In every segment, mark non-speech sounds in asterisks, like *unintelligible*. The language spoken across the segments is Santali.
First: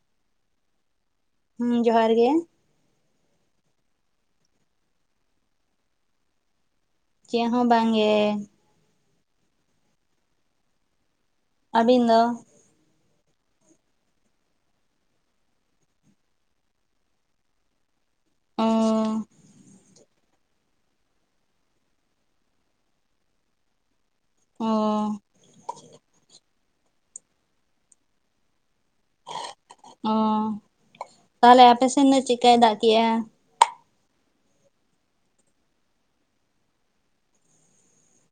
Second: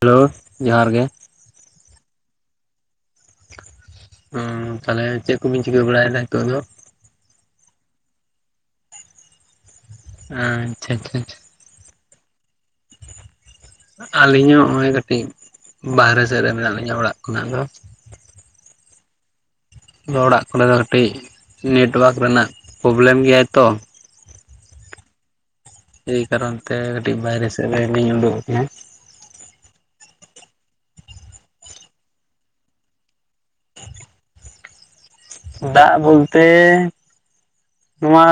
ᱦᱮᱞᱳ ᱡᱚᱦᱟᱨ ᱜᱮ ᱾ ᱦᱩᱸ ᱡᱚᱦᱟᱨ ᱜᱮ ᱾ ᱦᱩᱸ ᱛᱟᱦᱚᱞᱮ ᱪᱮᱫ ᱠᱚᱵᱤᱱ ᱪᱤᱠᱟᱹ ᱵᱟᱲᱟᱭᱮᱫᱟ ᱱᱤᱛᱚᱜ ᱫᱚ? ᱪᱮᱫ ᱦᱚᱸ ᱵᱟᱝᱜᱮ ᱾ ᱟᱻ ᱟᱪᱪᱷᱟ ᱟᱪᱪᱷᱟ ᱾ ᱟᱹᱵᱤᱱ ᱫᱚ? *inaudible* ᱟᱹᱞᱤᱧ ᱦᱚᱸ ᱦᱚᱜᱚᱭ ᱠᱟᱹᱴᱤᱡ ᱵᱟᱦᱨᱮ ᱥᱮᱫ ᱨᱮ ᱢᱮᱱᱟᱜ ᱞᱤᱧᱟ ᱚᱲᱟᱜ ᱠᱷᱚᱱᱟᱜ ᱫᱚ ᱾ ᱚᱻ ᱚᱲᱟᱜ ᱠᱚᱨᱮ ᱫᱚ ᱠᱟᱹᱴᱤᱡ ᱱᱮᱴᱣᱟᱨᱠ ᱨᱮᱱᱟᱜ ᱯᱚᱵᱞᱮᱢ ᱜᱮᱭᱟᱭ ᱛᱚ ᱾ ᱚᱻ ᱮᱭ ᱠᱟᱨᱚᱱ ᱛᱮ ᱠᱟᱹᱴᱤᱡ ᱵᱟᱭᱨᱮ ᱥᱮᱫ ᱨᱮᱞᱤᱧ ᱳᱰᱳᱜ ᱟᱠᱟᱱᱟ ᱾ ᱚᱻ ᱛᱟᱦᱞᱮ ᱟᱯᱮ ᱥᱮᱱ ᱫᱚ ᱪᱮᱫᱞᱮᱠᱟᱭ ᱫᱟᱜ ᱠᱮᱜᱼᱟ? *inaudible* ᱫᱟᱜ ᱵᱚᱞᱛᱮ ᱱᱚᱣᱟ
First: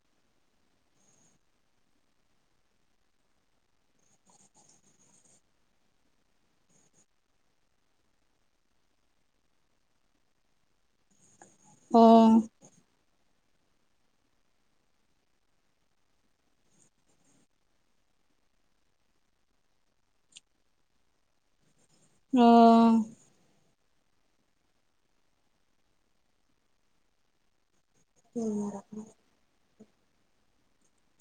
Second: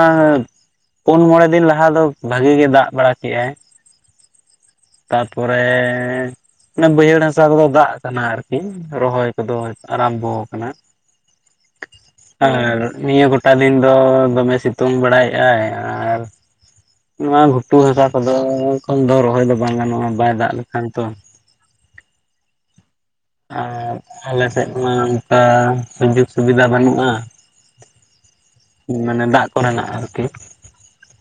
ᱯᱩᱱ ᱢᱚᱬᱮ ᱫᱤᱱ ᱞᱟᱦᱟ ᱫᱚ ᱵᱷᱟᱜᱤ ᱜᱮ ᱫᱟᱜ ᱵᱟᱲᱟ ᱠᱮᱜᱟᱭ ᱾ ᱛᱟᱨᱯᱚᱨᱮ *unintelligible* ᱵᱟᱹᱭᱦᱟᱹᱲ ᱦᱟᱥᱟ ᱠᱚᱫᱚ ᱫᱟᱜ ᱠᱟᱱᱟ ᱟᱨᱠᱤ ᱨᱚᱦᱚᱭ ᱠᱚᱫᱚ ᱟᱨᱟᱢᱵᱚ ᱟᱠᱟᱱᱟ ᱚ ᱾ *unintelligible* ᱱᱤᱭᱟᱹ ᱜᱚᱴ ᱛᱟᱞᱤᱧ ᱫᱚ ᱫᱚᱢᱮ ᱥᱤᱛᱩᱝ ᱵᱟᱲᱟᱭᱮᱜᱟᱭ ᱟᱨ ᱱᱚᱣᱟ ᱜᱷᱩᱴᱩ ᱦᱟᱥᱟ ᱠᱚᱫᱚ ᱮᱠᱷᱚᱱ ᱫᱚ ᱨᱚᱦᱚᱭ ᱫᱚ ᱵᱟᱝ ᱜᱟᱱᱚᱜᱼᱟ ᱵᱟᱭ ᱫᱟᱜ ᱞᱮᱠᱷᱟᱱ ᱛᱚ ᱾ ᱚᱻ ᱟᱨ ᱟᱞᱮ ᱥᱮᱫ ᱢᱟ ᱚᱱᱠᱟ ᱥᱩᱡᱳᱜᱽ ᱥᱩᱵᱤᱫᱷᱟ ᱵᱟᱹᱱᱩᱜᱼᱟ ᱾ ᱢᱟᱱᱮ ᱫᱟᱜ ᱠᱚᱨᱮᱱᱟᱜ ᱟᱨᱠᱤ ᱾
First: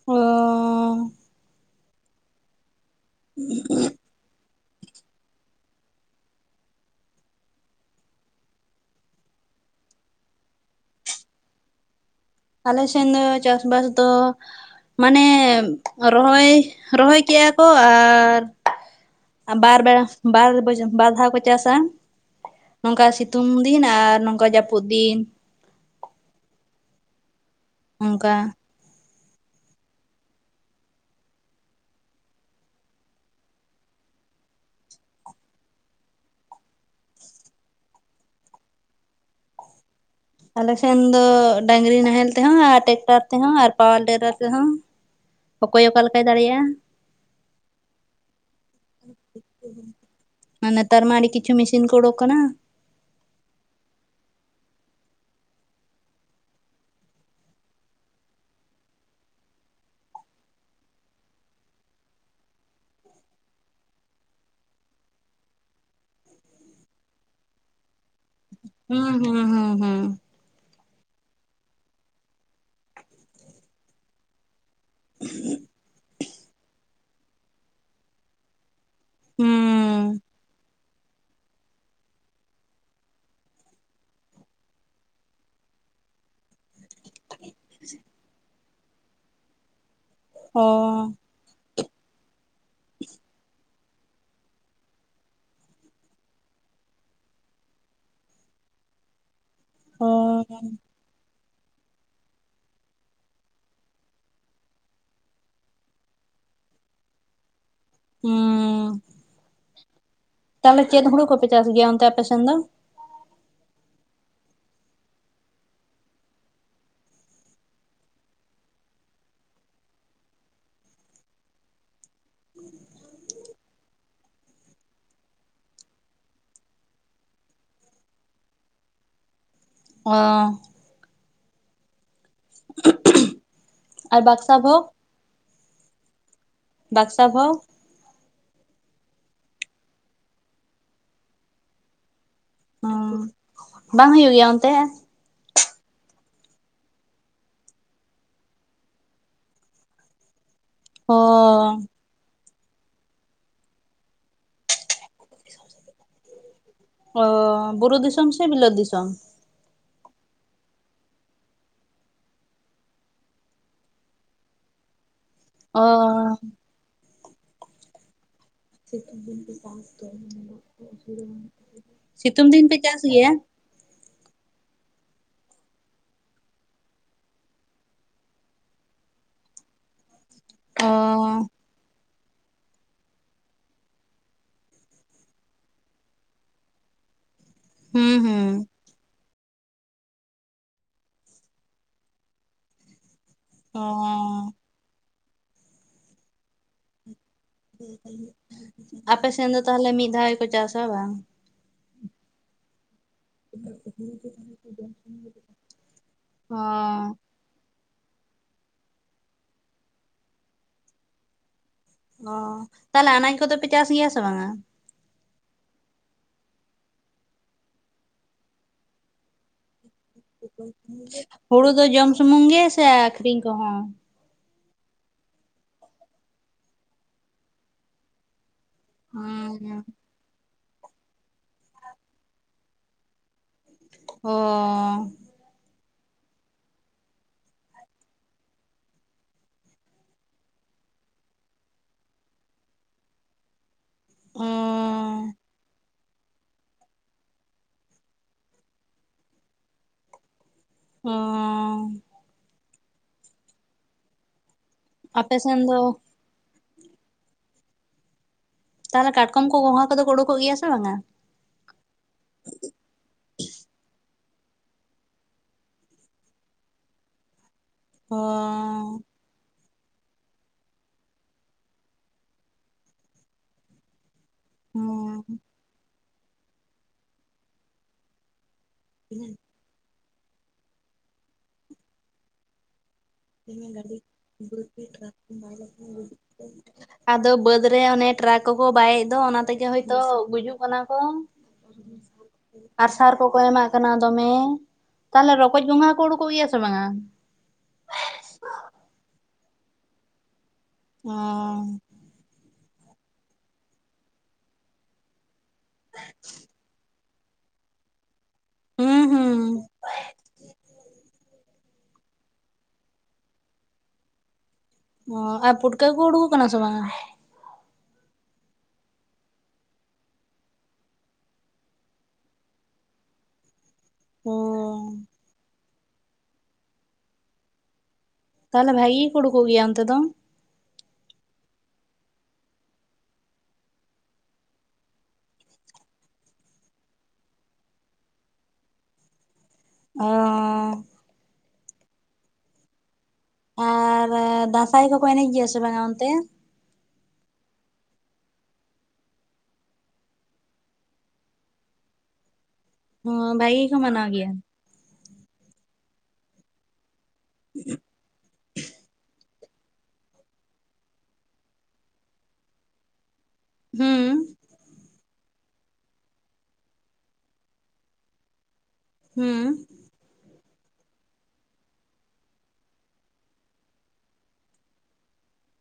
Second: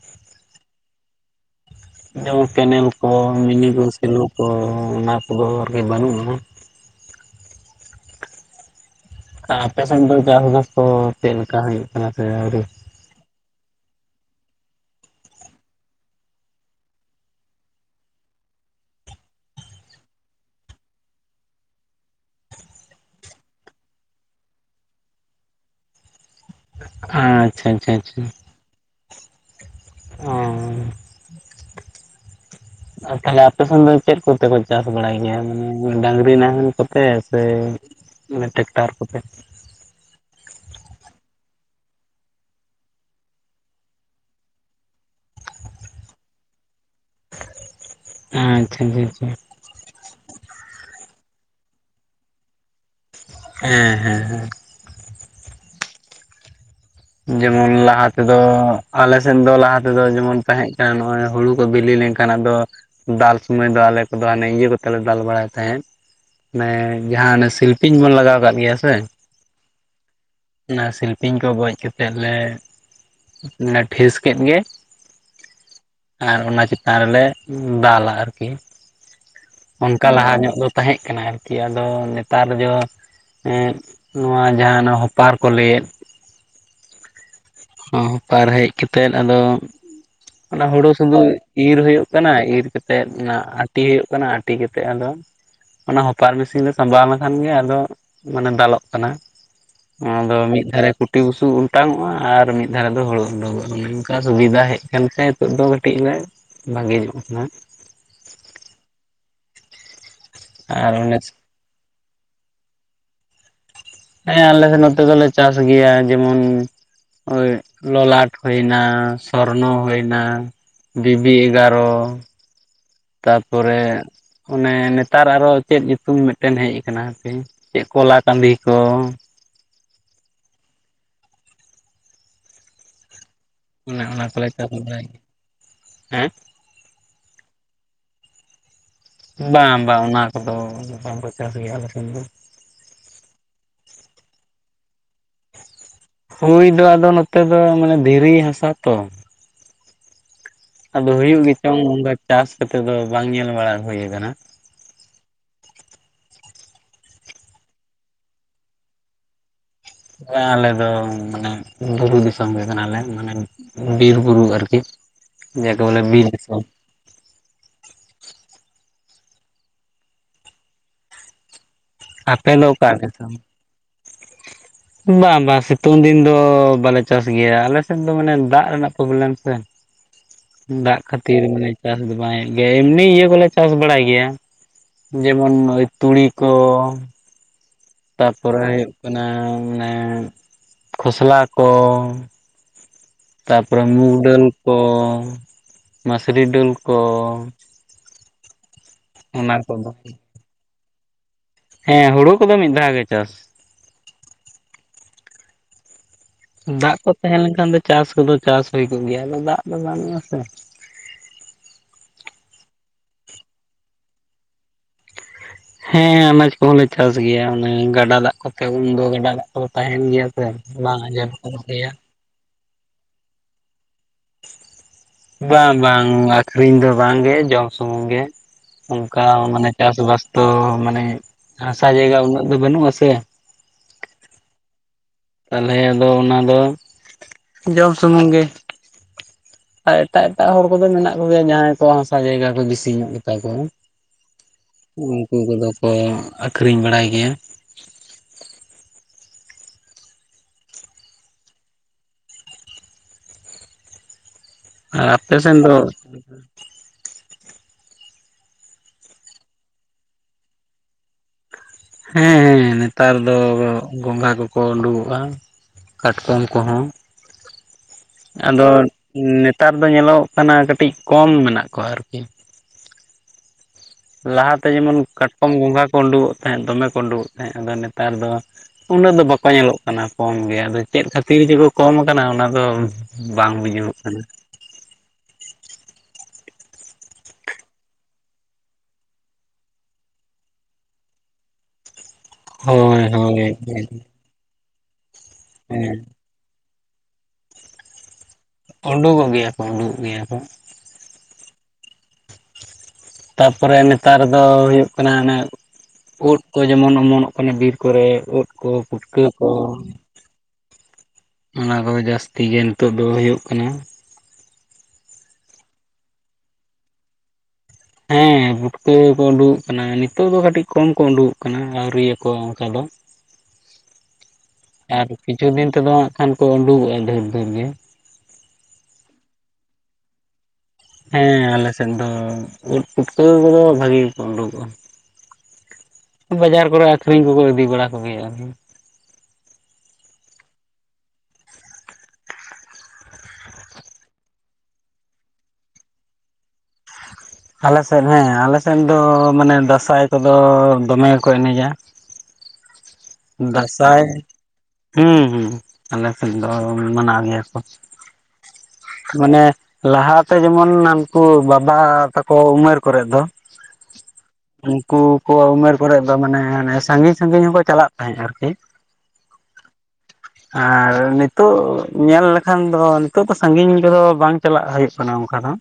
ᱚᱻ ᱡᱮᱢᱚᱱ ᱠᱮᱱᱮᱞ ᱠᱚ ᱢᱤᱱᱤ ᱠᱚ ᱥᱮᱞᱳ ᱠᱚ ᱚᱱᱟ ᱠᱚᱫᱚ ᱟᱨᱠᱤ ᱵᱟᱹᱱᱩᱜᱼᱟ ᱾ ᱟᱯᱮᱥᱮᱱ ᱫᱚ ᱪᱟᱥ ᱵᱟᱥ ᱠᱚ ᱪᱮᱫ ᱞᱮᱠᱟ ᱦᱩᱭᱩᱜ ᱠᱟᱱᱟ ᱥᱮ ᱟᱹᱣᱨᱤ? ᱟᱞᱮᱥᱮᱱ ᱫᱚ ᱪᱟᱥᱵᱟᱥ ᱫᱚ ᱢᱟᱱᱮ ᱨᱚᱦᱚᱭ, ᱨᱚᱦᱚᱭ ᱠᱮᱜᱼᱟ ᱠᱚ ᱟᱨ ᱟᱨ ᱵᱟᱨ ᱵᱮᱲᱟ ᱵᱟᱨ ᱵᱚᱡ ᱵᱟᱨ ᱫᱷᱟᱣ ᱠᱚ ᱪᱟᱥᱟ ᱾ ᱱᱚᱝᱠᱟ ᱥᱤᱛᱩᱝ ᱫᱤᱱ ᱟᱨ ᱱᱚᱝᱠᱟ ᱡᱟᱹᱯᱩᱫ ᱫᱤᱱ ᱾ ᱟᱪᱪᱷᱟ ᱟᱪᱪᱷᱟ ᱟᱪᱪᱷᱟ ᱾ ᱚᱱᱠᱟ ᱚᱸ ᱾ ᱟᱨ ᱛᱟᱦᱚᱞᱮ ᱟᱯᱮ ᱥᱮᱱ ᱫᱚ ᱪᱮᱫ ᱠᱚᱛᱮ ᱠᱚ ᱪᱟᱥ ᱵᱟᱲᱟᱭ ᱜᱮᱭᱟ ᱢᱟᱱᱮ ᱰᱟᱹᱝᱜᱨᱤ ᱱᱟᱦᱮᱞ ᱠᱚᱛᱮ ᱥᱮ ᱢᱟᱱᱮ ᱴᱮᱠᱴᱟᱨ ᱠᱚᱛᱮ? ᱟᱞᱮ ᱥᱮᱱ ᱫᱚ ᱰᱟᱺᱜᱨᱤ ᱱᱟᱦᱮᱞ ᱛᱮᱦᱚᱸ ᱟᱨ ᱴᱮᱠᱴᱟᱨ ᱛᱮᱦᱚᱸ ᱟᱨ ᱯᱟᱣᱟᱨ ᱴᱮᱞᱟᱨ ᱛᱮᱦᱚᱸ᱾ ᱚᱠᱚᱭ ᱚᱠᱟ ᱞᱮᱠᱟᱭ ᱫᱟᱲᱮᱭᱟᱜᱼᱟ ᱾ ᱟᱪᱪᱷᱟ *unintelligible* ᱢᱟ ᱱᱮᱛᱟᱨ ᱢᱟ ᱟᱹᱰᱤ ᱠᱤᱪᱷᱩ ᱢᱤᱥᱤᱱ ᱠᱚ ᱚᱰᱚᱠ ᱠᱟᱱᱟ ᱾ ᱦᱮᱸ, ᱦᱮᱸ, ᱦᱮᱸ᱾ ᱡᱮᱢᱚᱱ ᱞᱟᱦᱟ ᱛᱮᱫᱚ ᱟᱞᱮ ᱥᱮᱫ ᱫᱚ ᱞᱟᱦᱟ ᱛᱮᱫᱚ ᱡᱮᱢᱚᱱ ᱛᱟᱦᱮᱸᱠ ᱱᱚᱜᱚᱭ ᱦᱩᱲᱩ ᱠᱚ ᱵᱤᱞᱤ ᱞᱮᱱᱠᱷᱟᱱ ᱚᱱᱠᱟᱱᱟᱜ ᱫᱚ ᱫᱟᱞ ᱥᱚᱢᱚᱭ ᱫᱚ ᱟᱞᱮ ᱠᱚᱫᱚ ᱦᱟᱱᱮ ᱤᱭᱟᱹ ᱠᱚᱛᱮ ᱞᱮ ᱫᱟᱞ ᱵᱟᱲᱟᱭ ᱛᱟᱦᱮᱸᱫ ᱾ ᱢᱟᱱᱮ ᱡᱟᱦᱟᱸ ᱚᱱᱮ ᱥᱤᱞᱯᱤᱧ ᱵᱚᱱ ᱞᱟᱜᱟᱣ ᱠᱟᱜ᱾ ᱜᱮᱭᱟ ᱥᱮ ᱦᱩᱸ, ᱦᱩᱸ, ᱦᱩᱸ, ᱦᱩᱸ᱾ ᱚᱱᱟ ᱥᱤᱞᱯᱤᱧ ᱠᱚ ᱵᱚᱡ ᱠᱟᱛᱮᱫ ᱞᱮ ᱚᱱᱟ ᱴᱷᱤᱥ ᱠᱮᱫ ᱜᱮ *unintelligible* ᱟᱨ ᱚᱱᱟ ᱪᱮᱛᱟᱱ ᱨᱮᱞᱮ ᱫᱟᱞᱟ ᱟᱨᱠᱤ ᱾ ᱦᱩᱸ ᱚᱱᱠᱟ ᱞᱟᱦᱟ ᱧᱚᱜ ᱫᱚ ᱛᱟᱦᱮᱸᱜ ᱠᱟᱱᱟ ᱟᱨᱠᱤ ᱟᱫᱚ ᱱᱮᱛᱟᱨ ᱡᱚ ᱮᱸᱫ ᱱᱚᱣᱟ ᱡᱟᱦᱟᱸ ᱱᱚ ᱦᱚᱯᱟᱨ ᱠᱚ ᱞᱟᱹᱭᱮᱫ᱾ ᱦᱚᱸ ᱦᱚᱯᱟᱨ ᱦᱮᱡ ᱠᱟᱛᱮᱫ ᱟᱫᱚ ᱚ ᱚᱱᱟ ᱦᱩᱲᱩ ᱥᱩᱫᱩ ᱤᱨ ᱦᱩᱭᱩᱜ ᱠᱟᱱᱟ ᱤᱨ ᱠᱟᱛᱮᱫ ᱚᱱᱟ ᱟᱹᱴᱤ ᱦᱩᱭᱩᱜ ᱠᱟᱱᱟ ᱟᱹᱴᱤ ᱠᱟᱛᱮᱫ ᱟᱫᱚ ᱚᱱᱟ ᱦᱚᱯᱟᱨ ᱢᱤᱥᱤᱱ ᱨᱮ ᱥᱟᱸᱵᱟᱣ ᱞᱮᱠᱷᱟᱱ ᱜᱮ ᱟᱫᱚ ᱢᱟᱱᱮ ᱫᱟᱞᱚᱜ ᱠᱟᱱᱟ᱾ ᱚ ᱟᱫᱚ ᱢᱤᱫ ᱫᱷᱟᱨᱮ ᱠᱩᱴᱤ ᱵᱩᱥᱩᱵ ᱚᱴᱟᱝ ᱚᱜᱼᱟ ᱟᱨ ᱢᱤᱫ ᱫᱷᱟᱨᱮ ᱫᱚ ᱦᱩᱲᱩ ᱩᱰᱩᱠᱚᱜᱼᱟ ᱱᱚᱝᱠᱟ ᱥᱩᱵᱤᱫᱟ ᱦᱮᱡ ᱠᱟᱱᱛᱮ ᱱᱤᱛᱚᱜ ᱫᱚ ᱠᱟᱹᱴᱤᱡ ᱞᱮ ᱵᱷᱟᱜᱮ ᱧᱚᱜ ᱟᱠᱟᱱᱟ᱾ ᱦᱩᱸᱻ ᱛᱟᱦᱞᱮ ᱟᱨ ᱪᱮᱫ ᱚᱱᱮ ᱦᱩᱲᱩ ᱠᱚᱯᱮ ᱪᱟᱥ ᱜᱮᱭᱟ ᱚᱱᱛᱮ ᱟᱯᱮ ᱥᱮᱱ ᱫᱚ? ᱦᱮᱸ ᱟᱞᱮ ᱥᱮᱫ ᱱᱚᱛᱮ ᱫᱚᱞᱮ ᱪᱟᱥ ᱜᱮᱭᱟ ᱡᱮᱢᱚᱱ ᱦᱚᱭ ᱞᱚᱞᱟᱴ ᱦᱩᱭ ᱮᱱᱟ, ᱥᱚᱨᱱᱚ ᱦᱩᱭᱱᱟ᱾ ᱵᱤᱵᱤ ᱮᱜᱟᱨᱚ᱾ *inaudible* ᱛᱟᱯᱚᱨᱮ ᱚᱱᱮ ᱱᱮᱛᱟᱨ ᱟᱨᱚ ᱪᱮᱫ ᱧᱩᱛᱩᱢ ᱢᱤᱫ ᱴᱮᱝ ᱦᱮᱡ ᱟᱠᱟᱱᱟ ᱦᱟᱯᱮ ᱪᱮᱫ ᱠᱚᱞᱟ ᱠᱟᱸᱫᱤ ᱠᱚ ᱚᱸᱻ *unintelligible* ᱚᱱᱮ ᱟᱨ ᱚᱱᱟ ᱠᱚᱞᱮ ᱵᱟᱠᱥᱟ ᱪᱟᱥ ᱵᱷᱳᱜᱽ ᱵᱟᱲᱟᱭ ᱜᱮᱭᱟ, ᱦᱮᱸ ᱵᱟᱠᱥᱟ ᱵᱷᱟᱹᱣ᱾ ᱵᱟᱝ ᱵᱟᱝ ᱚᱱᱟ ᱠᱚᱫᱚ ᱵᱟᱝᱠᱚ ᱪᱟᱥ ᱜᱮᱭᱟ ᱟᱞᱮ ᱥᱮᱱ ᱫᱚ᱾ ᱚᱸ ᱵᱟᱝ ᱦᱩᱭᱩᱜ ᱜᱮᱭᱟ ᱚᱱᱛᱮ? ᱦᱩᱭ ᱫᱚ ᱟᱫᱚ ᱱᱚᱛᱮ ᱫᱚ ᱢᱟᱱᱮ ᱫᱷᱤᱨᱤ ᱦᱟᱥᱟ ᱛᱚ᱾ ᱟᱫᱚ ᱚ ᱦᱩᱭᱩᱜ ᱜᱮᱪᱚᱝ ᱚᱱᱠᱟ ᱪᱟᱥ ᱠᱟᱛᱮᱜ ᱫᱚ ᱵᱟᱝ ᱧᱮᱞ ᱵᱟᱲᱟ ᱦᱩᱭ ᱟᱠᱟᱱᱟ ᱾ ᱚ ᱵᱩᱨᱩ ᱫᱤᱥᱚᱢ ᱥᱮ ᱵᱤᱞᱟᱹᱫ ᱫᱤᱥᱚᱢ? ᱦᱮᱸ ᱟᱞᱮ ᱫᱚ ᱢᱟᱱᱮ ᱵᱩᱨᱩ ᱫᱤᱥᱚᱢ ᱜᱮᱚ ᱠᱟᱱᱟᱞᱮ᱾ ᱢᱟᱱᱮ ᱵᱤᱨ ᱵᱩᱨᱩ ᱟᱨ ᱠᱤ᱾ ᱚᱸᱻ *inaudible* *unintelligible* ᱥᱤᱛᱩᱝ ᱟᱯᱮ ᱫᱚ ᱫᱤᱱ ᱯᱮ ᱚᱠᱟ ᱪᱟᱥ ᱫᱤᱥᱚᱢ ᱜᱮᱭᱟ? *inaudible* ᱵᱟᱝ ᱵᱟᱝ ᱥᱤᱛᱩᱝ ᱫᱤᱱ ᱫᱚ ᱵᱟᱞᱮ ᱪᱟᱥ ᱜᱮᱭᱟ, ᱟᱞᱮ ᱥᱮᱜ ᱫᱚ ᱢᱟᱱᱮ ᱫᱟᱜ ᱨᱮᱱᱟᱜ ᱯᱨᱚᱵᱮᱞᱮᱢ ᱥᱮ᱾ ᱩᱸ ᱚ ᱫᱟᱜ ᱠᱷᱟᱹᱛᱤᱨ ᱢᱟᱱᱮ ᱪᱟᱥ ᱫᱚ ᱵᱟᱝ ᱦᱩᱭᱩᱜ ᱜᱮᱭᱟ ᱮᱢᱱᱤ ᱤᱭᱟᱹ ᱠᱚᱞᱮ ᱪᱟᱥ ᱵᱟᱲᱟᱭ ᱜᱮᱭᱟ᱾ ᱡᱮᱢᱚᱱ ᱱᱚᱜ-ᱚᱭ ᱛᱩᱲᱤ ᱠᱚ᱾ ᱦᱩᱸ ᱦᱩᱸ ᱛᱟᱯᱚᱨᱮ ᱦᱳᱭᱳᱜ ᱠᱟᱱᱟ ᱢᱟᱱᱮ ᱠᱷᱚᱥᱞᱟ ᱠᱚ᱾ ᱚ ᱛᱟᱯᱚᱨᱮ ᱢᱩᱸᱜᱽ ᱰᱟᱹᱞ ᱠᱚ ᱢᱟᱥᱨᱤ ᱰᱟᱹᱞ ᱠᱚ᱾ ᱟᱯᱮ ᱥᱮᱱ ᱚᱱᱟ ᱫᱚ ᱠᱚᱫᱚ ᱛᱟᱦᱟᱞᱮ ᱢᱤᱫ ᱫᱷᱟᱣ ᱜᱮᱠᱚ ᱪᱟᱥᱟ ᱵᱟᱝ? ᱦᱮᱸ ᱦᱳᱲᱳ ᱠᱚᱫᱚ ᱢᱤᱜ ᱫᱷᱟᱣ ᱜᱮ ᱪᱟᱥ᱾ *unintelligible* ᱫᱟᱜ ᱠᱚ ᱛᱟᱦᱮᱸ ᱞᱮᱱᱠᱷᱟᱱ ᱫᱚ ᱪᱟᱥ ᱠᱚᱫᱚ ᱪᱟᱥ ᱦᱳᱭ ᱠᱚᱜ ᱜᱮᱭᱟ ᱟᱫᱚ ᱫᱟᱜ ᱫᱚ ᱵᱟᱱᱩᱜ-ᱟ ᱥᱮ᱾ ᱚᱸᱻ ᱛᱟᱦᱚᱞᱮ ᱟᱱᱟᱡᱽ ᱠᱚᱫᱚ ᱯᱮ ᱪᱟᱥ ᱜᱮᱭᱟ ᱥᱮ ᱵᱟᱝᱟ? ᱦᱮᱸ ᱟᱱᱟᱡᱽ ᱠᱚᱦᱚᱸ ᱞᱮ ᱪᱟᱥ ᱜᱮᱭᱟ ᱚᱱᱮ ᱜᱟᱰᱟ ᱫᱟᱜ ᱠᱚᱛᱮ ᱩᱱ ᱫᱚ ᱜᱟᱰᱟ ᱫᱟᱜᱼᱼ ᱠᱚ ᱛᱟᱦᱮᱱ ᱜᱮᱭᱟ ᱥᱮ ᱵᱟᱝ ᱟᱸᱡᱮᱫ ᱜᱚᱫᱚᱜ ᱦᱩᱲᱩ ᱫᱚ ᱜᱮᱭᱟ᱾ ᱡᱚᱢ ᱥᱩᱢᱩᱝ ᱜᱮ ᱥᱮ ᱟᱠᱷᱨᱤᱧ ᱠᱚ ᱦᱚᱸ? ᱵᱟᱝ ᱵᱟᱝ ᱟᱠᱷᱨᱤᱧ ᱫᱚ ᱵᱟᱝ ᱜᱮ ᱡᱚᱢ ᱥᱩᱢᱩᱝ ᱜᱮ᱾ ᱚᱝᱠᱟ ᱢᱟᱱᱮ ᱪᱟᱥ-ᱵᱟᱥ ᱛᱚ ᱢᱟᱱᱮ ᱦᱟᱥᱟ ᱡᱟᱭᱜᱟ ᱩᱱᱟᱹᱜ ᱫᱚ ᱵᱟᱹᱱᱩᱜ-ᱟ ᱥᱮ᱾ ᱦᱚᱻ᱾ ᱛᱟᱦᱚᱞᱮ ᱟᱫᱚ ᱚᱱᱟ ᱫᱚ ᱡᱚᱢ ᱥᱩᱢᱩᱝ ᱜᱮ᱾ ᱟᱨ ᱮᱴᱟᱜ ᱮᱴᱟᱜ ᱦᱚᱲ ᱠᱚᱫᱚ ᱢᱮᱱᱟᱜ ᱠᱚ ᱜᱮᱭᱟ ᱡᱟᱦᱟᱸᱭ ᱠᱚᱣᱟᱜ ᱦᱟᱥᱟ ᱡᱟᱭᱜᱟ ᱠᱚ ᱵᱮᱥᱤ ᱧᱚᱜ ᱜᱮᱛᱟ ᱠᱚᱣᱟ᱾ ᱚ ᱩᱝᱠᱩ ᱠᱚᱫᱚ ᱠᱚ ᱟᱠᱷᱨᱤᱧ ᱵᱟᱲᱟᱭ ᱜᱮᱭᱟ᱾ ᱦᱩᱸ᱾ ᱟᱨ ᱟᱯᱮ ᱥᱮᱱ ᱫᱚ ᱚᱠᱟ ᱞᱮᱠᱟ ᱛᱟᱦᱚᱞᱮ ᱠᱟᱴᱠᱚᱢ ᱠᱚ ᱜᱚᱝᱜᱷᱟ ᱠᱚᱫᱚ ᱠᱚ ᱚᱰᱳᱠᱚᱜ ᱜᱮᱭᱟ ᱥᱮ ᱵᱟᱝᱟ? ᱦᱮᱸ ᱦᱮᱸ ᱱᱮᱛᱟᱨ ᱫᱚ ᱜᱚᱝᱜᱷᱟ ᱠᱚᱠᱚ ᱳᱰᱳᱠᱚᱜ-ᱟ᱿ ᱠᱟᱴᱠᱚᱢ ᱠᱚ ᱦᱚᱸ᱾ ᱟᱫᱚ ᱚ ᱱᱮᱛᱟᱨ ᱫᱚ ᱧᱮᱞᱚᱜ ᱠᱟᱱᱟ ᱠᱟᱹᱴᱤᱡ ᱠᱚᱢ ᱢᱮᱱᱟᱜ ᱠᱚᱣᱟ ᱟᱨᱠᱤ᱾ ᱞᱟᱦᱟ ᱛᱮ ᱡᱮᱢᱚᱱ ᱠᱟᱴᱠᱚᱢ ᱜᱚᱸᱜᱷᱟ ᱠᱚ ᱳᱸᱰᱳᱠᱚᱜ ᱛᱟᱦᱮᱸᱫ ᱫᱚᱢᱮ ᱠᱚ ᱳᱸᱰᱳᱠᱚᱜ ᱛᱟᱦᱮᱸᱜ ᱟᱫᱚ ᱱᱮᱛᱟᱨ ᱫᱚᱼᱼ ᱩᱱᱟᱹᱜ ᱫᱚ ᱵᱟᱠᱚ ᱧᱮᱞᱚᱜ ᱠᱟᱱᱟ ᱠᱚᱢ ᱜᱮ ᱟᱫᱚ ᱪᱮᱫ ᱠᱷᱟᱹᱛᱤᱨ ᱡᱮᱠᱚ ᱠᱚᱢ ᱠᱟᱱᱟ ᱚᱱᱟ ᱫᱚᱼᱼ ᱪᱮ‌ ᱢᱮ ᱜᱟᱰᱤ *inaudible* ᱟᱫᱚ ᱵᱟᱹᱫᱽ ᱨᱮ ᱚᱱᱮ ᱴᱨᱟᱠ ᱠᱚᱠᱚ ᱵᱟᱭᱮᱜ ᱫᱚ ᱚᱱᱟ ᱛᱮᱜᱮ ᱦᱚᱭᱛᱚ ᱜᱩᱡᱩᱜ ᱠᱟᱱᱟ ᱠᱚ᱾ ᱟᱨ ᱦᱳᱭ ᱥᱟᱨ ᱠᱚᱠᱚ ᱦᱳᱭ ᱮᱢᱟᱜ ᱠᱟᱱᱟ ᱫᱚᱢᱮ᱾ ᱛᱟᱦᱚᱞᱮ ᱨᱚᱠᱚᱡᱽ ᱜᱚᱝᱜᱷᱟ ᱠᱚ ᱦᱮᱸ ᱳᱰᱳᱠᱚᱜ ᱜᱮᱭᱟ ᱥᱮ ᱵᱟᱝᱟ? ᱳᱸᱰᱳᱜᱚᱜ ᱜᱮᱭᱟ ᱠᱚ ᱩᱸᱰᱩᱜ ᱜᱮᱭᱟ ᱠᱚ᱾ ᱚᱸᱻ᱾ ᱛᱟᱯᱚᱨᱮ ᱱᱮᱛᱟᱨ ᱫᱚ ᱦᱩᱭᱩᱜ ᱠᱟᱱᱟ ᱟᱱᱮ ᱩᱫ ᱠᱚ ᱡᱮᱢᱚᱱ ᱚᱢᱚᱱᱚᱜᱼᱼ ᱠᱟᱱᱟ ᱵᱤᱨ ᱠᱚᱨᱮ ᱳᱫ ᱠᱚ ᱦᱩᱸ ᱯᱩᱴᱠᱟᱹ ᱠᱚ᱾ ᱦᱩᱸ ᱚᱱᱟ ᱠᱚ ᱜᱮ ᱡᱟᱥᱛᱤ ᱜᱮ ᱱᱤᱛᱚᱜ ᱫᱚ ᱦᱳᱭᱳᱜ ᱠᱟᱱᱟ᱾ ᱚᱸᱻ ᱟᱨ ᱯᱩᱴᱠᱟᱹ ᱠᱚ ᱩᱰᱩᱠᱚᱜ ᱠᱟᱱᱟ ᱥᱮ ᱵᱟᱝᱟ? ᱦᱮᱸ ᱯᱩᱴᱠᱟᱹ ᱠᱚ ᱩᱰᱩᱠᱚᱜ ᱠᱟᱱᱟ ᱱᱤᱛᱚᱜ ᱫᱚ ᱠᱟᱹᱴᱤᱡ ᱠᱚᱢ ᱠᱚ ᱩᱰᱩᱠᱚᱜ ᱠᱟᱱᱟ ᱟᱹᱣᱨᱤ ᱭᱟ ᱠᱚᱣᱟ ᱚᱝᱠᱟ ᱫᱚ᱾ ᱚ ᱟᱨ ᱠᱤᱪᱷᱩ ᱫᱤᱱ ᱛᱮᱫᱚ ᱦᱟᱸᱜ ᱠᱷᱟᱱ ᱠᱚ ᱩᱸᱰᱩᱜᱚᱜ-ᱟ ᱰᱷᱮᱨᱼᱰᱷᱮᱨ ᱜᱮ᱾ ᱛᱟᱦᱚᱞᱮ ᱵᱷᱟᱜᱤ ᱜᱤᱠᱩ ᱩᱰᱩᱠᱚᱜ ᱜᱮᱭᱟ ᱚᱱᱛᱮ ᱫᱚ᱾ ᱦᱮᱸ ᱟᱞᱮ ᱥᱮᱱ ᱫᱚ ᱩᱫ ᱯᱩᱴᱠᱟᱹᱣ ᱠᱚᱫᱚ ᱵᱷᱟᱜᱤ ᱜᱮᱠᱚ ᱩᱸᱰᱩᱜᱚᱜ-ᱟ᱾ ᱵᱟᱡᱟᱨ ᱠᱚᱨᱮ ᱟᱠᱷᱨᱤᱧ ᱠᱚᱠᱚ ᱤᱫᱤ ᱵᱟᱲᱟ ᱠᱚ ᱜᱮᱭᱟ ᱟᱨ ᱠᱤ᱾ ᱚᱸᱻ᱾ ᱟᱨ ᱫᱟᱸᱥᱟᱭ ᱠᱚᱠᱚ ᱮᱱᱮᱡ ᱜᱮᱭᱟ ᱥᱮ ᱵᱟᱝᱟ ᱚᱱᱛᱮ? ᱟᱞᱮ ᱥᱮᱱ ᱦᱮᱸ ᱟᱞᱮ ᱥᱮᱱ ᱫᱚ ᱢᱟᱱᱮ ᱫᱟᱸᱥᱟᱭ ᱠᱚᱫᱚ ᱫᱚᱢᱮ ᱜᱮᱠᱚ ᱮᱱᱮᱡᱟ᱾ ᱦᱚᱸ ᱩᱸ ᱵᱷᱟᱜᱤ ᱜᱮᱠᱚ ᱫᱟᱸᱥᱟᱭ ᱢᱟᱱᱟᱣ ᱜᱮᱭᱟ ᱦᱩᱸ ᱦᱩᱸ ᱟᱞᱮ ᱥᱮᱱ ᱫᱚ ᱢᱟᱱᱟᱣ ᱜᱮᱭᱟ ᱠᱚ᱾ ᱢᱟᱱᱮ ᱞᱟᱦᱟ ᱛᱮ ᱡᱮᱢᱚᱱ ᱦᱟᱹᱱᱠᱩ ᱵᱟᱵᱟ ᱛᱟᱠᱚ ᱩᱢᱮᱨ ᱠᱚᱨᱮᱫ ᱫᱚᱼᱼ ᱦᱩᱸ ᱩᱱᱠᱩᱼᱼ ᱠᱚ ᱣᱟᱜ ᱩᱢᱮᱨ ᱠᱚᱨᱮ ᱫᱚ ᱢᱟᱱᱮ ᱚᱱᱮ ᱥᱟᱹᱜᱤᱧ ᱥᱟᱹᱜᱤᱧ ᱦᱚᱸ ᱠᱚ ᱪᱟᱞᱟᱜ ᱛᱟᱦᱮᱸᱜ ᱟᱨ ᱠᱤ᱾ ᱦᱩᱸᱻ ᱟᱨ ᱱᱤᱛᱚᱜ ᱧᱮᱞ ᱞᱮᱠᱷᱟᱱ ᱫᱚ ᱱᱤᱛᱚᱜ ᱫᱚ ᱱᱤᱛᱚᱜᱼᱼ ᱥᱟᱹᱜᱤᱧ ᱠᱚᱫᱚ ᱵᱟᱝ ᱪᱟᱞᱟᱜ ᱦᱩᱭᱩᱜ ᱠᱟᱱᱟ ᱚᱱᱠᱟ ᱫᱚ᱾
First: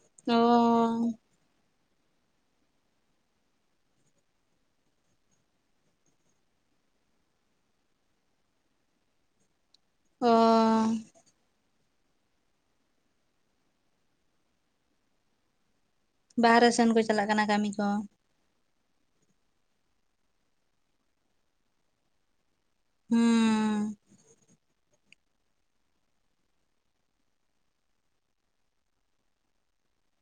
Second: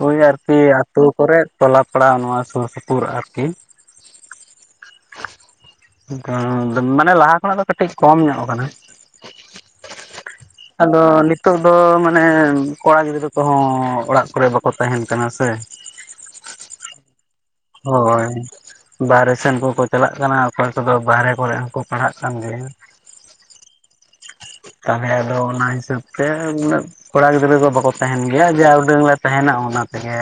ᱦᱳᱭ ᱚ ᱟᱨᱠᱤ ᱟᱛᱳ ᱠᱚᱨᱮᱜ ᱴᱚᱞᱟ ᱯᱟᱲᱟ ᱱᱚᱣᱟ ᱥᱩᱨ ᱥᱩᱯᱩᱨ ᱟᱨᱠᱤ ᱵᱟᱝ ᱢᱟᱱᱮ ᱞᱟᱦᱟ ᱠᱷᱚᱱᱟᱜ ᱫᱚ ᱠᱟᱹᱴᱤᱡ ᱠᱚᱢ ᱧᱚᱜ ᱠᱟᱱᱟ᱾ ᱚ ᱟᱫᱚ ᱱᱤᱛ ᱱᱤᱛᱚᱜ ᱫᱚ ᱢᱟᱱᱮ ᱠᱚᱲᱟ ᱜᱤᱫᱽᱨᱟᱹ ᱠᱚᱦᱚᱸ ᱚᱲᱟᱜ ᱠᱚᱨᱮ ᱵᱟᱠᱚ ᱛᱟᱦᱮᱱ ᱠᱟᱱᱟ ᱥᱮ᱾ ᱵᱟᱦᱟᱨᱮ ᱥᱮᱱ ᱠᱚ ᱪᱟᱞᱟᱜ ᱠᱟᱱᱟ ᱠᱟᱹᱢᱤ, ᱠᱚ ᱦᱳᱭ᱾ ᱵᱟᱨᱦᱮ ᱥᱮᱱ ᱠᱚᱠᱚ ᱪᱟᱞᱟᱜ ᱠᱟᱱᱟ ᱚᱠᱚᱭ ᱠᱚᱫᱚ ᱵᱟᱨᱦᱮ ᱠᱚᱨᱮ ᱦᱚᱸᱠᱚ ᱯᱟᱲᱦᱟᱜ ᱠᱟᱱ ᱜᱮᱭᱟ᱾ ᱦᱩᱸ ᱛᱟᱦᱚᱞᱮ ᱟᱫᱚ ᱚᱱᱟ ᱦᱤᱥᱟᱹᱵ ᱛᱮ ᱩᱱᱟᱹᱜ ᱠᱚᱲᱟ ᱜᱤᱫᱽᱨᱟᱹ ᱠᱚ ᱵᱟᱠᱚ ᱛᱟᱦᱮᱱ ᱜᱮᱭᱟ ᱡᱟ ᱩᱰᱟᱹᱝ ᱞᱮ ᱛᱟᱦᱮᱱᱟ ᱚᱱᱟ ᱛᱮᱜᱮ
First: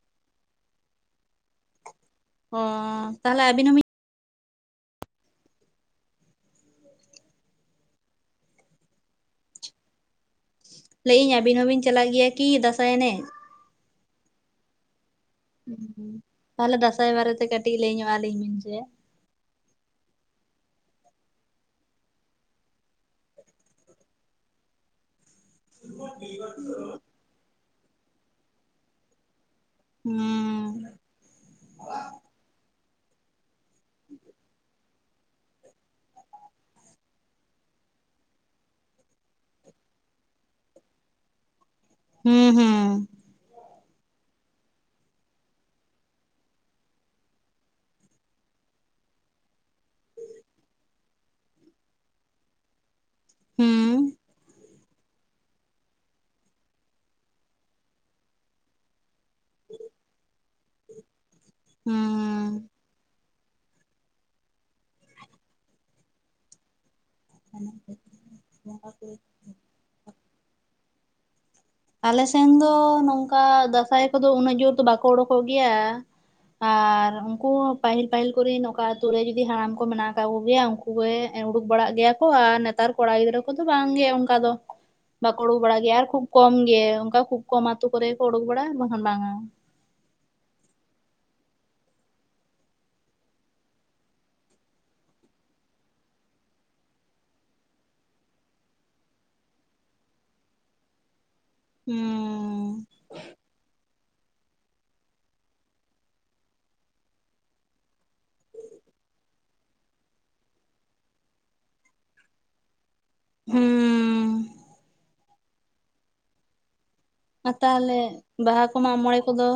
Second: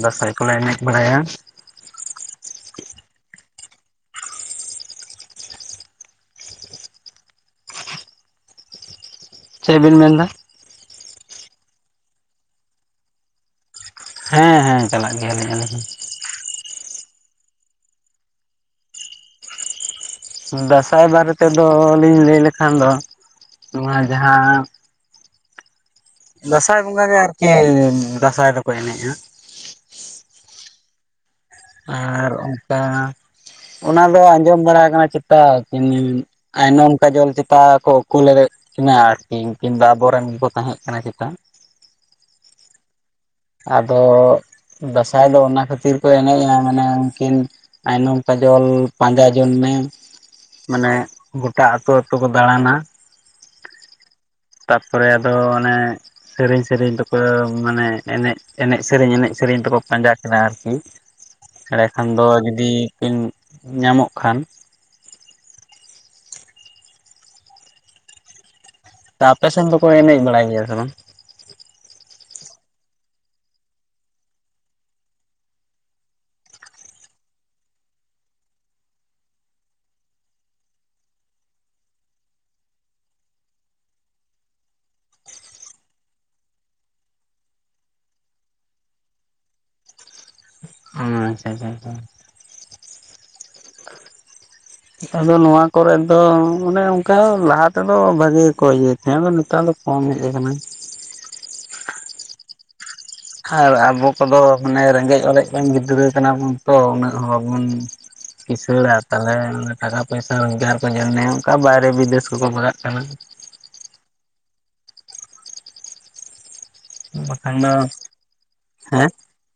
ᱫᱟᱸᱥᱟᱭ ᱠᱚᱞᱮ ᱮᱱᱮᱡ ᱵᱟᱲᱟᱭᱟ᱾ ᱚ ᱛᱟᱦᱚᱞᱮ ᱟᱵᱤᱱᱚ ᱦᱚᱸ ᱢᱤᱫ ᱪᱮᱫ ᱵᱮᱱ ᱢᱮᱱ ᱮᱫᱟ? ᱞᱟᱹᱭ ᱮᱫᱟᱹᱧ ᱟᱵᱤᱱ ᱦᱚᱸᱵᱤᱱ ᱪᱟᱞᱟᱜ ᱜᱮᱭᱟ ᱠᱤ ᱫᱟᱸᱥᱟᱭ ᱮᱱᱮᱡ? ᱦᱮᱸ ᱦᱮᱸ ᱪᱟᱞᱟᱜ ᱜᱮᱭᱟᱞᱮ ᱟᱹᱞᱤ ᱦᱚᱸ ᱛᱟ ᱦᱚᱞᱮ ᱫᱟᱸᱥᱟᱭ ᱵᱟᱨᱮᱛᱮ ᱠᱟᱹᱴᱤᱡ ᱞᱟᱹᱭ ᱧᱚᱜ ᱟᱹᱞᱤᱧ ᱵᱤᱱ ᱥᱮ? ᱫᱟᱸᱥᱟᱭ ᱵᱟᱨᱮ ᱛᱮᱫ ᱞᱤᱧ ᱞᱟᱹᱭ ᱞᱮ ᱠᱷᱟᱱ ᱫᱚ ᱱᱚᱣᱟ ᱡᱟᱦᱟᱸ ᱫᱟᱸᱥᱟᱭ ᱵᱚᱸᱜᱟ ᱜᱮ ᱟᱨᱠᱤ ᱫᱟᱸᱥᱟᱭ ᱫᱚᱠᱚ ᱮᱱᱮᱡᱼᱟ᱾ ᱦᱩᱢ ᱟᱨ ᱚᱱᱠᱟ ᱚᱱᱟ ᱫᱚ ᱟᱸᱡᱚᱢ ᱵᱟᱲᱟ ᱠᱟᱱᱟ ᱪᱮᱛᱟ ᱠᱤᱱᱼᱼ ᱟᱭᱱᱚᱢ ᱠᱟᱡᱚᱞ ᱪᱮᱛᱟᱱ ᱠᱚ ᱠᱩᱞᱮᱫᱮ ᱠᱤᱱᱟ ᱟᱨᱠᱤ ᱩᱱᱠᱤᱱ ᱫᱚ ᱟᱵᱚᱨᱮᱱ ᱠᱚ ᱛᱟᱦᱮᱸ ᱠᱟᱱᱟ ᱪᱮᱛᱟᱱ᱾ ᱦᱩᱸ ᱦᱩᱸ ᱟᱫᱚ ᱫᱟᱸᱥᱟᱭ ᱫᱚ ᱚᱱᱟ ᱠᱷᱟᱹᱛᱤᱨ ᱠᱚ ᱮᱱᱮᱡᱼᱟ ᱢᱟᱱᱮ ᱩᱱᱠᱤᱱ ᱟᱭᱱᱚᱢ ᱠᱟᱡᱚᱞ ᱯᱟᱸᱡᱟ ᱡᱚᱱ ᱢᱮ ᱢᱟᱱᱮ ᱜᱚᱴᱟ ᱟᱛᱳ ᱟᱹᱛᱩ ᱠᱚ ᱫᱟᱬᱟᱱᱟ᱾ ᱦᱩᱢ ᱛᱟᱨ ᱯᱚᱨᱮ ᱟᱫᱚ ᱚᱱᱮ ᱥᱮᱨᱮᱧ ᱥᱮᱨᱮᱧ ᱫᱚᱠᱚ ᱢᱟᱱᱮ ᱮᱱᱮᱡ ᱮᱱᱮᱡ ᱥᱮᱨᱮᱧ ᱮᱱᱮᱡ ᱥᱮᱨᱮᱧ ᱛᱮᱠᱚ ᱯᱟᱸᱡᱟ ᱠᱤᱱᱟ ᱟᱨᱠᱤ ᱮᱸᱰᱮ ᱠᱷᱟᱱ ᱫᱚ ᱦᱩᱸ ᱡᱩᱫᱤ ᱠᱤᱱ ᱧᱟᱢᱚᱜ ᱠᱷᱟᱱ᱾ ᱚᱱᱟ ᱛᱮ *inaudible* ᱛᱟ ᱟᱯᱮ ᱥᱮᱱ ᱫᱚᱠᱚ ᱮᱱᱮᱡ ᱵᱟᱲᱟᱭ ᱜᱮᱭᱟ ᱥᱮ ᱵᱟᱝ? ᱟᱞᱮ ᱥᱮᱱ ᱫᱚ ᱱᱚᱝ ᱠᱟ ᱫᱟᱸᱥᱟᱭ ᱠᱚᱫᱚ ᱩᱱᱟᱹᱜ ᱡᱳᱨ ᱫᱚ ᱵᱟᱠᱚ ᱩᱰᱩᱠᱚᱜ ᱜᱮᱭᱟ᱾ ᱟᱨ ᱩᱱᱠᱩ ᱯᱟᱹᱦᱤᱞ ᱯᱟᱹᱦᱤᱞ ᱠᱚᱨᱮᱱ ᱚᱠᱟ ᱟᱛᱩ ᱨᱮ ᱡᱩᱫᱤ ᱦᱟᱲᱟᱢᱠᱩ ᱢᱮᱱᱟᱜ ᱟᱠᱟᱫ ᱠᱚ ᱜᱮᱭᱟ ᱩᱱᱠ ᱩᱱᱠᱩ ᱩᱰᱩᱠ ᱵᱟᱲᱟᱜ ᱜᱮᱭᱟ ᱠᱚ ᱟᱨ ᱱᱮᱛᱟᱨ ᱠᱚᱲᱟ ᱜᱤᱫᱽᱨᱟᱹ ᱠᱚᱫᱚ ᱵᱟᱝᱜᱮ ᱚᱱᱠᱟ ᱫᱚ᱾ ᱵᱟᱠᱚ ᱩᱰᱩᱠ ᱵᱟᱲᱟᱜ ᱜᱮᱭᱟ ᱟᱨ ᱠᱷᱩᱵ ᱠᱚᱢ ᱜᱮ ᱚᱱᱠᱟ ᱠᱷᱩᱵ ᱠᱚᱢ ᱟᱛᱳ ᱠᱚᱨᱮ ᱠᱚ ᱩᱰᱩᱠ ᱵᱟᱲᱟᱜᱼᱟ ᱵᱟᱠᱷᱟᱱ ᱵᱟᱝ᱾ ᱦᱩᱸ ᱟᱪᱪᱷᱟ ᱟᱪᱪᱷᱟ ᱟᱪᱪᱷᱟ *inaudible* ᱟᱫᱚ ᱱᱚᱣᱟ ᱠᱚᱨᱮ ᱫᱚ ᱟᱱᱮ ᱚᱱᱠᱟ ᱞᱟᱦᱟ ᱛᱮᱫᱚ ᱵᱷᱟᱜᱮ ᱜᱮᱠᱚ ᱤᱭᱟᱹ ᱛᱟᱦᱮᱸᱫ ᱟᱫᱚ ᱱᱮᱛᱟᱨ ᱫᱚ᱾ ᱠᱚᱢ ᱦᱮᱡ ᱟᱠᱟᱱᱟ᱾ ᱩᱸᱻ ᱟᱨ ᱟᱵᱚ ᱠᱚᱫᱚ ᱢᱟᱱᱮ ᱨᱮᱸᱜᱮᱡ ᱚᱨᱮᱡ ᱨᱮᱱ ᱜᱤᱫᱽᱨᱟᱹ ᱠᱟᱱᱟ ᱵᱚᱱ ᱛᱚ ᱩᱱᱟᱹᱜ ᱦᱚᱸ ᱵᱟᱵᱚᱱ ᱠᱤᱥᱟᱹᱲᱟ ᱛᱟᱞᱦᱮ ᱚᱱᱟ ᱴᱟᱠᱟ ᱯᱚᱭᱥᱟ ᱨᱳᱡᱽᱜᱟᱨ ᱠᱚ ᱧᱟᱢ ᱢᱮᱭᱟ ᱚᱱᱠᱟ ᱵᱟᱭᱨᱮ ᱵᱤᱫᱮᱥ ᱠᱚᱠᱚ ᱵᱟᱜᱟᱜ ᱠᱟᱱᱟ‌᱾ ᱦᱩᱸᱻ ᱟᱨ ᱵᱟᱠᱷᱟᱱ ᱫᱚ ᱛᱟᱦᱚᱞᱮ ᱵᱟᱦᱟ ᱠᱚ ᱦᱮᱸ ᱢᱟᱜᱢᱚᱬᱮ ᱠᱚᱫᱚ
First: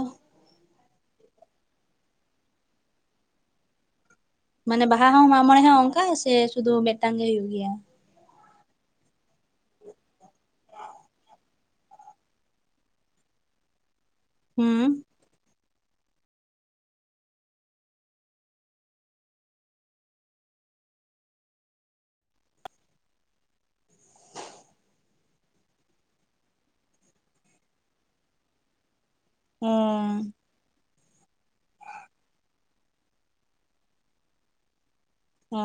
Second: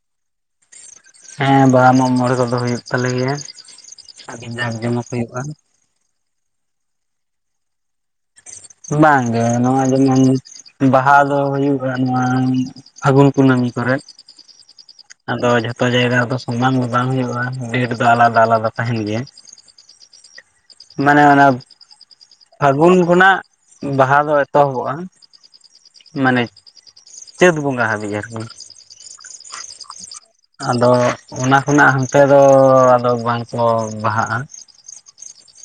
ᱦᱮᱸ ᱵᱟᱦᱟ ᱢᱟᱜᱢᱚᱬᱮ ᱠᱚᱫᱚ ᱦᱩᱭᱩᱜ ᱛᱟᱞᱮ ᱜᱮᱭᱟ᱾ ᱟᱹᱰᱤ ᱡᱟᱸᱠ ᱢᱟᱱᱮ ᱵᱟᱦᱟ ᱡᱚᱢᱚᱠ ᱦᱚᱸ ᱦᱩᱭᱩᱜᱼᱟ ᱢᱟᱜᱢᱚᱬᱮ ᱦᱚᱸ ᱚᱱᱠᱟ ᱜᱮᱥᱮ ᱥᱩᱫᱷᱩ ᱢᱤᱫᱴᱟᱝ ᱜᱮ ᱦᱳᱭᱳᱜ ᱜᱮᱭᱟ? ᱵᱟᱝ ᱜᱮ ᱱᱚᱣᱟ ᱡᱮᱢᱚᱱ᱾ ᱵᱟᱦᱟ ᱫᱚ ᱦᱩᱭᱩᱜᱼᱟ ᱱᱚᱶᱟ ᱯᱷᱟᱹᱜᱩᱱ ᱠᱩᱱᱟᱹᱢᱤ ᱠᱚᱨᱮᱫ᱾ ᱦᱩᱸ ᱟᱫᱚ ᱡᱷᱚᱛᱼᱼ ᱡᱚᱛᱚ ᱡᱟᱭᱜᱟ ᱫᱚ ᱥᱚᱢᱟᱱ ᱫᱚ ᱵᱟᱝ ᱦᱩᱭᱩᱜᱼᱟ ᱰᱮᱴ ᱫᱚ ᱟᱞᱟᱫᱟ ᱟᱞᱟᱫᱟ ᱛᱟᱦᱮᱱ ᱜᱮᱭᱟ᱾ ᱢᱟᱱᱮ ᱚᱱᱟ ᱯᱷᱟᱹᱜᱩᱱ ᱠᱷᱚᱱᱟᱜ ᱵᱟᱦᱟ ᱫᱚ ᱮᱛᱚᱦᱚᱵᱚᱜᱼᱟ᱾ ᱢᱟᱱᱮ ᱪᱟᱹᱛ ᱵᱚᱸᱜᱟ ᱦᱟᱹᱵᱤᱡ ᱟᱨᱠᱤ᱾ ᱚᱸ ᱟᱫᱚ ᱚᱱᱟ ᱠᱷᱚᱱᱟᱜ ᱦᱟᱱᱛᱮ ᱫᱚᱻ ᱟᱫᱚ ᱵᱟᱝᱠᱚ ᱵᱟᱦᱟᱜᱼᱟ᱾ ᱚᱻ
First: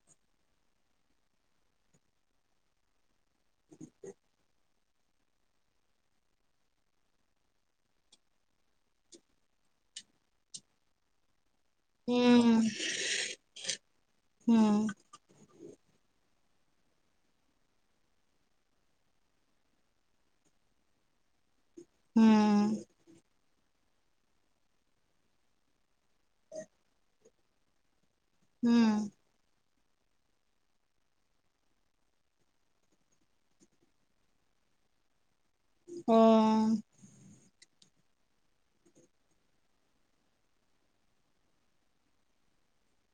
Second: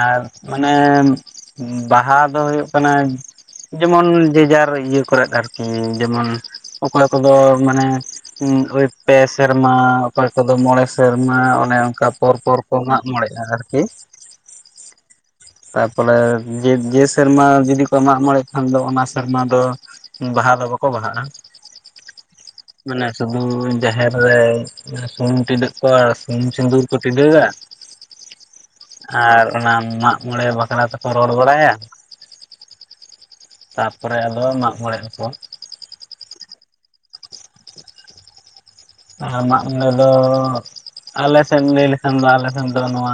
ᱟᱨ ᱢᱟᱱᱮ ᱵᱟᱦᱟ ᱫᱚ ᱦᱳᱭᱳᱜ ᱠᱟᱱᱟ ᱡᱮᱢᱚᱱ ᱡᱮ ᱡᱟᱨ᱾ ᱤᱭᱟᱹ ᱠᱚᱨᱮᱫ ᱟᱨᱠᱤ ᱡᱮᱢᱚᱱ ᱚᱠᱚᱭ ᱠᱚᱫᱚ ᱢᱟᱱᱮ᱾ ᱩᱸᱜ ᱦᱳᱭ ᱯᱮ ᱥᱮᱨᱢᱟ ᱚᱠᱚᱭ ᱠᱚᱫᱚ ᱢᱚᱬᱮ ᱥᱮᱨᱢᱟ᱾ ᱚᱱᱮ ᱚᱱᱠᱟ ᱯᱚᱨ ᱯᱚᱨ ᱦᱩᱸ ᱠᱚ ᱢᱟᱜᱢᱚᱬᱮᱜᱼᱟ ᱟᱨᱠᱤ᱾ ᱦᱩᱸ ᱛᱟᱯᱚᱨᱮ ᱡᱮ ᱡᱮ ᱥᱮᱨᱢᱟ ᱡᱩᱫᱤ ᱠᱚ ᱢᱟᱜ ᱢᱚᱬᱮᱜ ᱠᱷᱟᱱ ᱫᱚ ᱚᱱᱟ ᱥᱮᱨᱢᱟ ᱫᱚ᱾ ᱵᱟᱦᱟ ᱫᱚ ᱵᱟᱠᱚ ᱵᱟᱦᱟᱜᱼᱟ ᱦᱩᱸ ᱢᱟᱱᱮ ᱥᱩᱼᱼ ᱩᱻ ᱡᱟᱦᱮᱨ ᱨᱮ ᱥᱩᱱᱩᱢ ᱴᱤᱰᱟᱹᱜ ᱠᱚ ᱥᱩᱱᱩᱢ ᱥᱤᱸᱫᱩᱨ ᱠᱚ ᱴᱤᱰᱟᱹᱜᱟ᱾ *unintelligible* ᱦᱩᱸ ᱟᱨ ᱚᱱᱟ ᱢᱟᱜᱢᱚᱬᱮ ᱵᱟᱠᱷᱨᱟ ᱛᱮᱠᱚ ᱨᱚᱲ ᱵᱟᱲᱟᱭᱟ᱾ ᱛᱟᱯᱚᱨᱮ ᱟᱫᱚ ᱢᱟᱜ ᱢᱚᱬᱮᱜ ᱟᱮᱠᱚ᱾ ᱚᱻ ᱟᱨ ᱢᱟᱜᱢᱚᱬᱮ ᱫᱚᱻ ᱚ᱾ ᱟᱞᱮ ᱥᱮᱱ ᱮᱢ ᱞᱟᱹᱭ ᱞᱮᱠᱷᱟᱱ ᱫᱚ ᱟᱞᱮ ᱥᱮᱱ ᱫᱚ ᱱᱚᱣᱟ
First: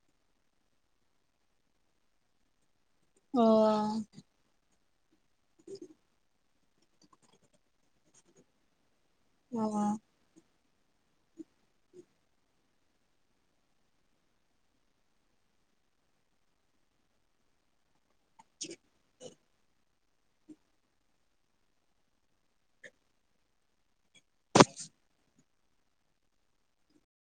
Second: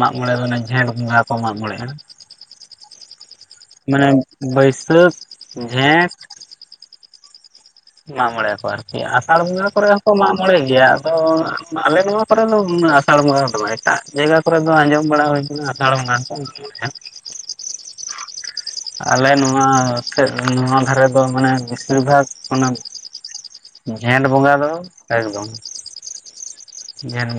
ᱢᱟᱜᱢᱚᱬᱮ ᱫᱚ ᱡᱷᱮᱸᱴ ᱵᱚᱸᱜᱟ ᱠᱚ ᱢᱟᱜᱽ ᱢᱚᱬᱮᱜᱼᱟ᱾ ᱚ ᱢᱟᱱᱮ ᱵᱟᱹᱭᱥᱟᱹᱠᱷ ᱡᱷᱮᱸᱴ᱾ ᱢᱟᱜᱢᱚᱬᱮᱜ ᱟᱠᱚ ᱟᱨᱠᱤ ᱟᱥᱟᱲ ᱵᱚᱸᱜᱟ ᱚ ᱠᱚᱨᱮ ᱦᱚᱸᱠᱚ ᱢᱟᱜᱼᱼ ᱢᱚᱬᱮᱜ ᱜᱮᱭᱟ ᱟᱫᱚ ᱟᱞᱮ ᱱᱚᱣᱟ ᱠᱚᱨᱮ ᱫᱚ ᱩᱱᱟᱹᱜ ᱟᱥᱟᱲ ᱵᱚᱸᱜᱟ ᱫᱚ ᱵᱟᱝ ᱮᱴᱟᱜ ᱡᱟᱭᱜᱟ᱾ ᱱᱚᱣᱟ ᱠᱚᱨᱮ ᱫᱚ ᱟᱸᱡᱚᱢ ᱵᱟᱲᱟ ᱦᱩᱭ ᱟᱠᱟᱱᱟ ᱟᱥᱟᱲ ᱾ ᱦᱚᱸ ᱠᱚ ᱢᱟᱜᱢᱚᱬᱮᱜᱼᱟ᱾ ᱟᱞᱮ ᱱᱚᱣᱟ ᱥᱮᱫ ᱱᱚᱣᱟ ᱫᱷᱟᱨᱮ ᱫᱚ ᱢᱟᱱᱮ ᱵᱤᱥᱤᱨ ᱵᱷᱟᱜᱽ᱾ ᱡᱷᱮᱸᱴ ᱵᱚᱸᱜᱟ ᱫᱚ ᱮᱠᱫᱚᱢ ᱡᱷᱮᱸᱴ ᱵᱚᱸᱜᱟ᱾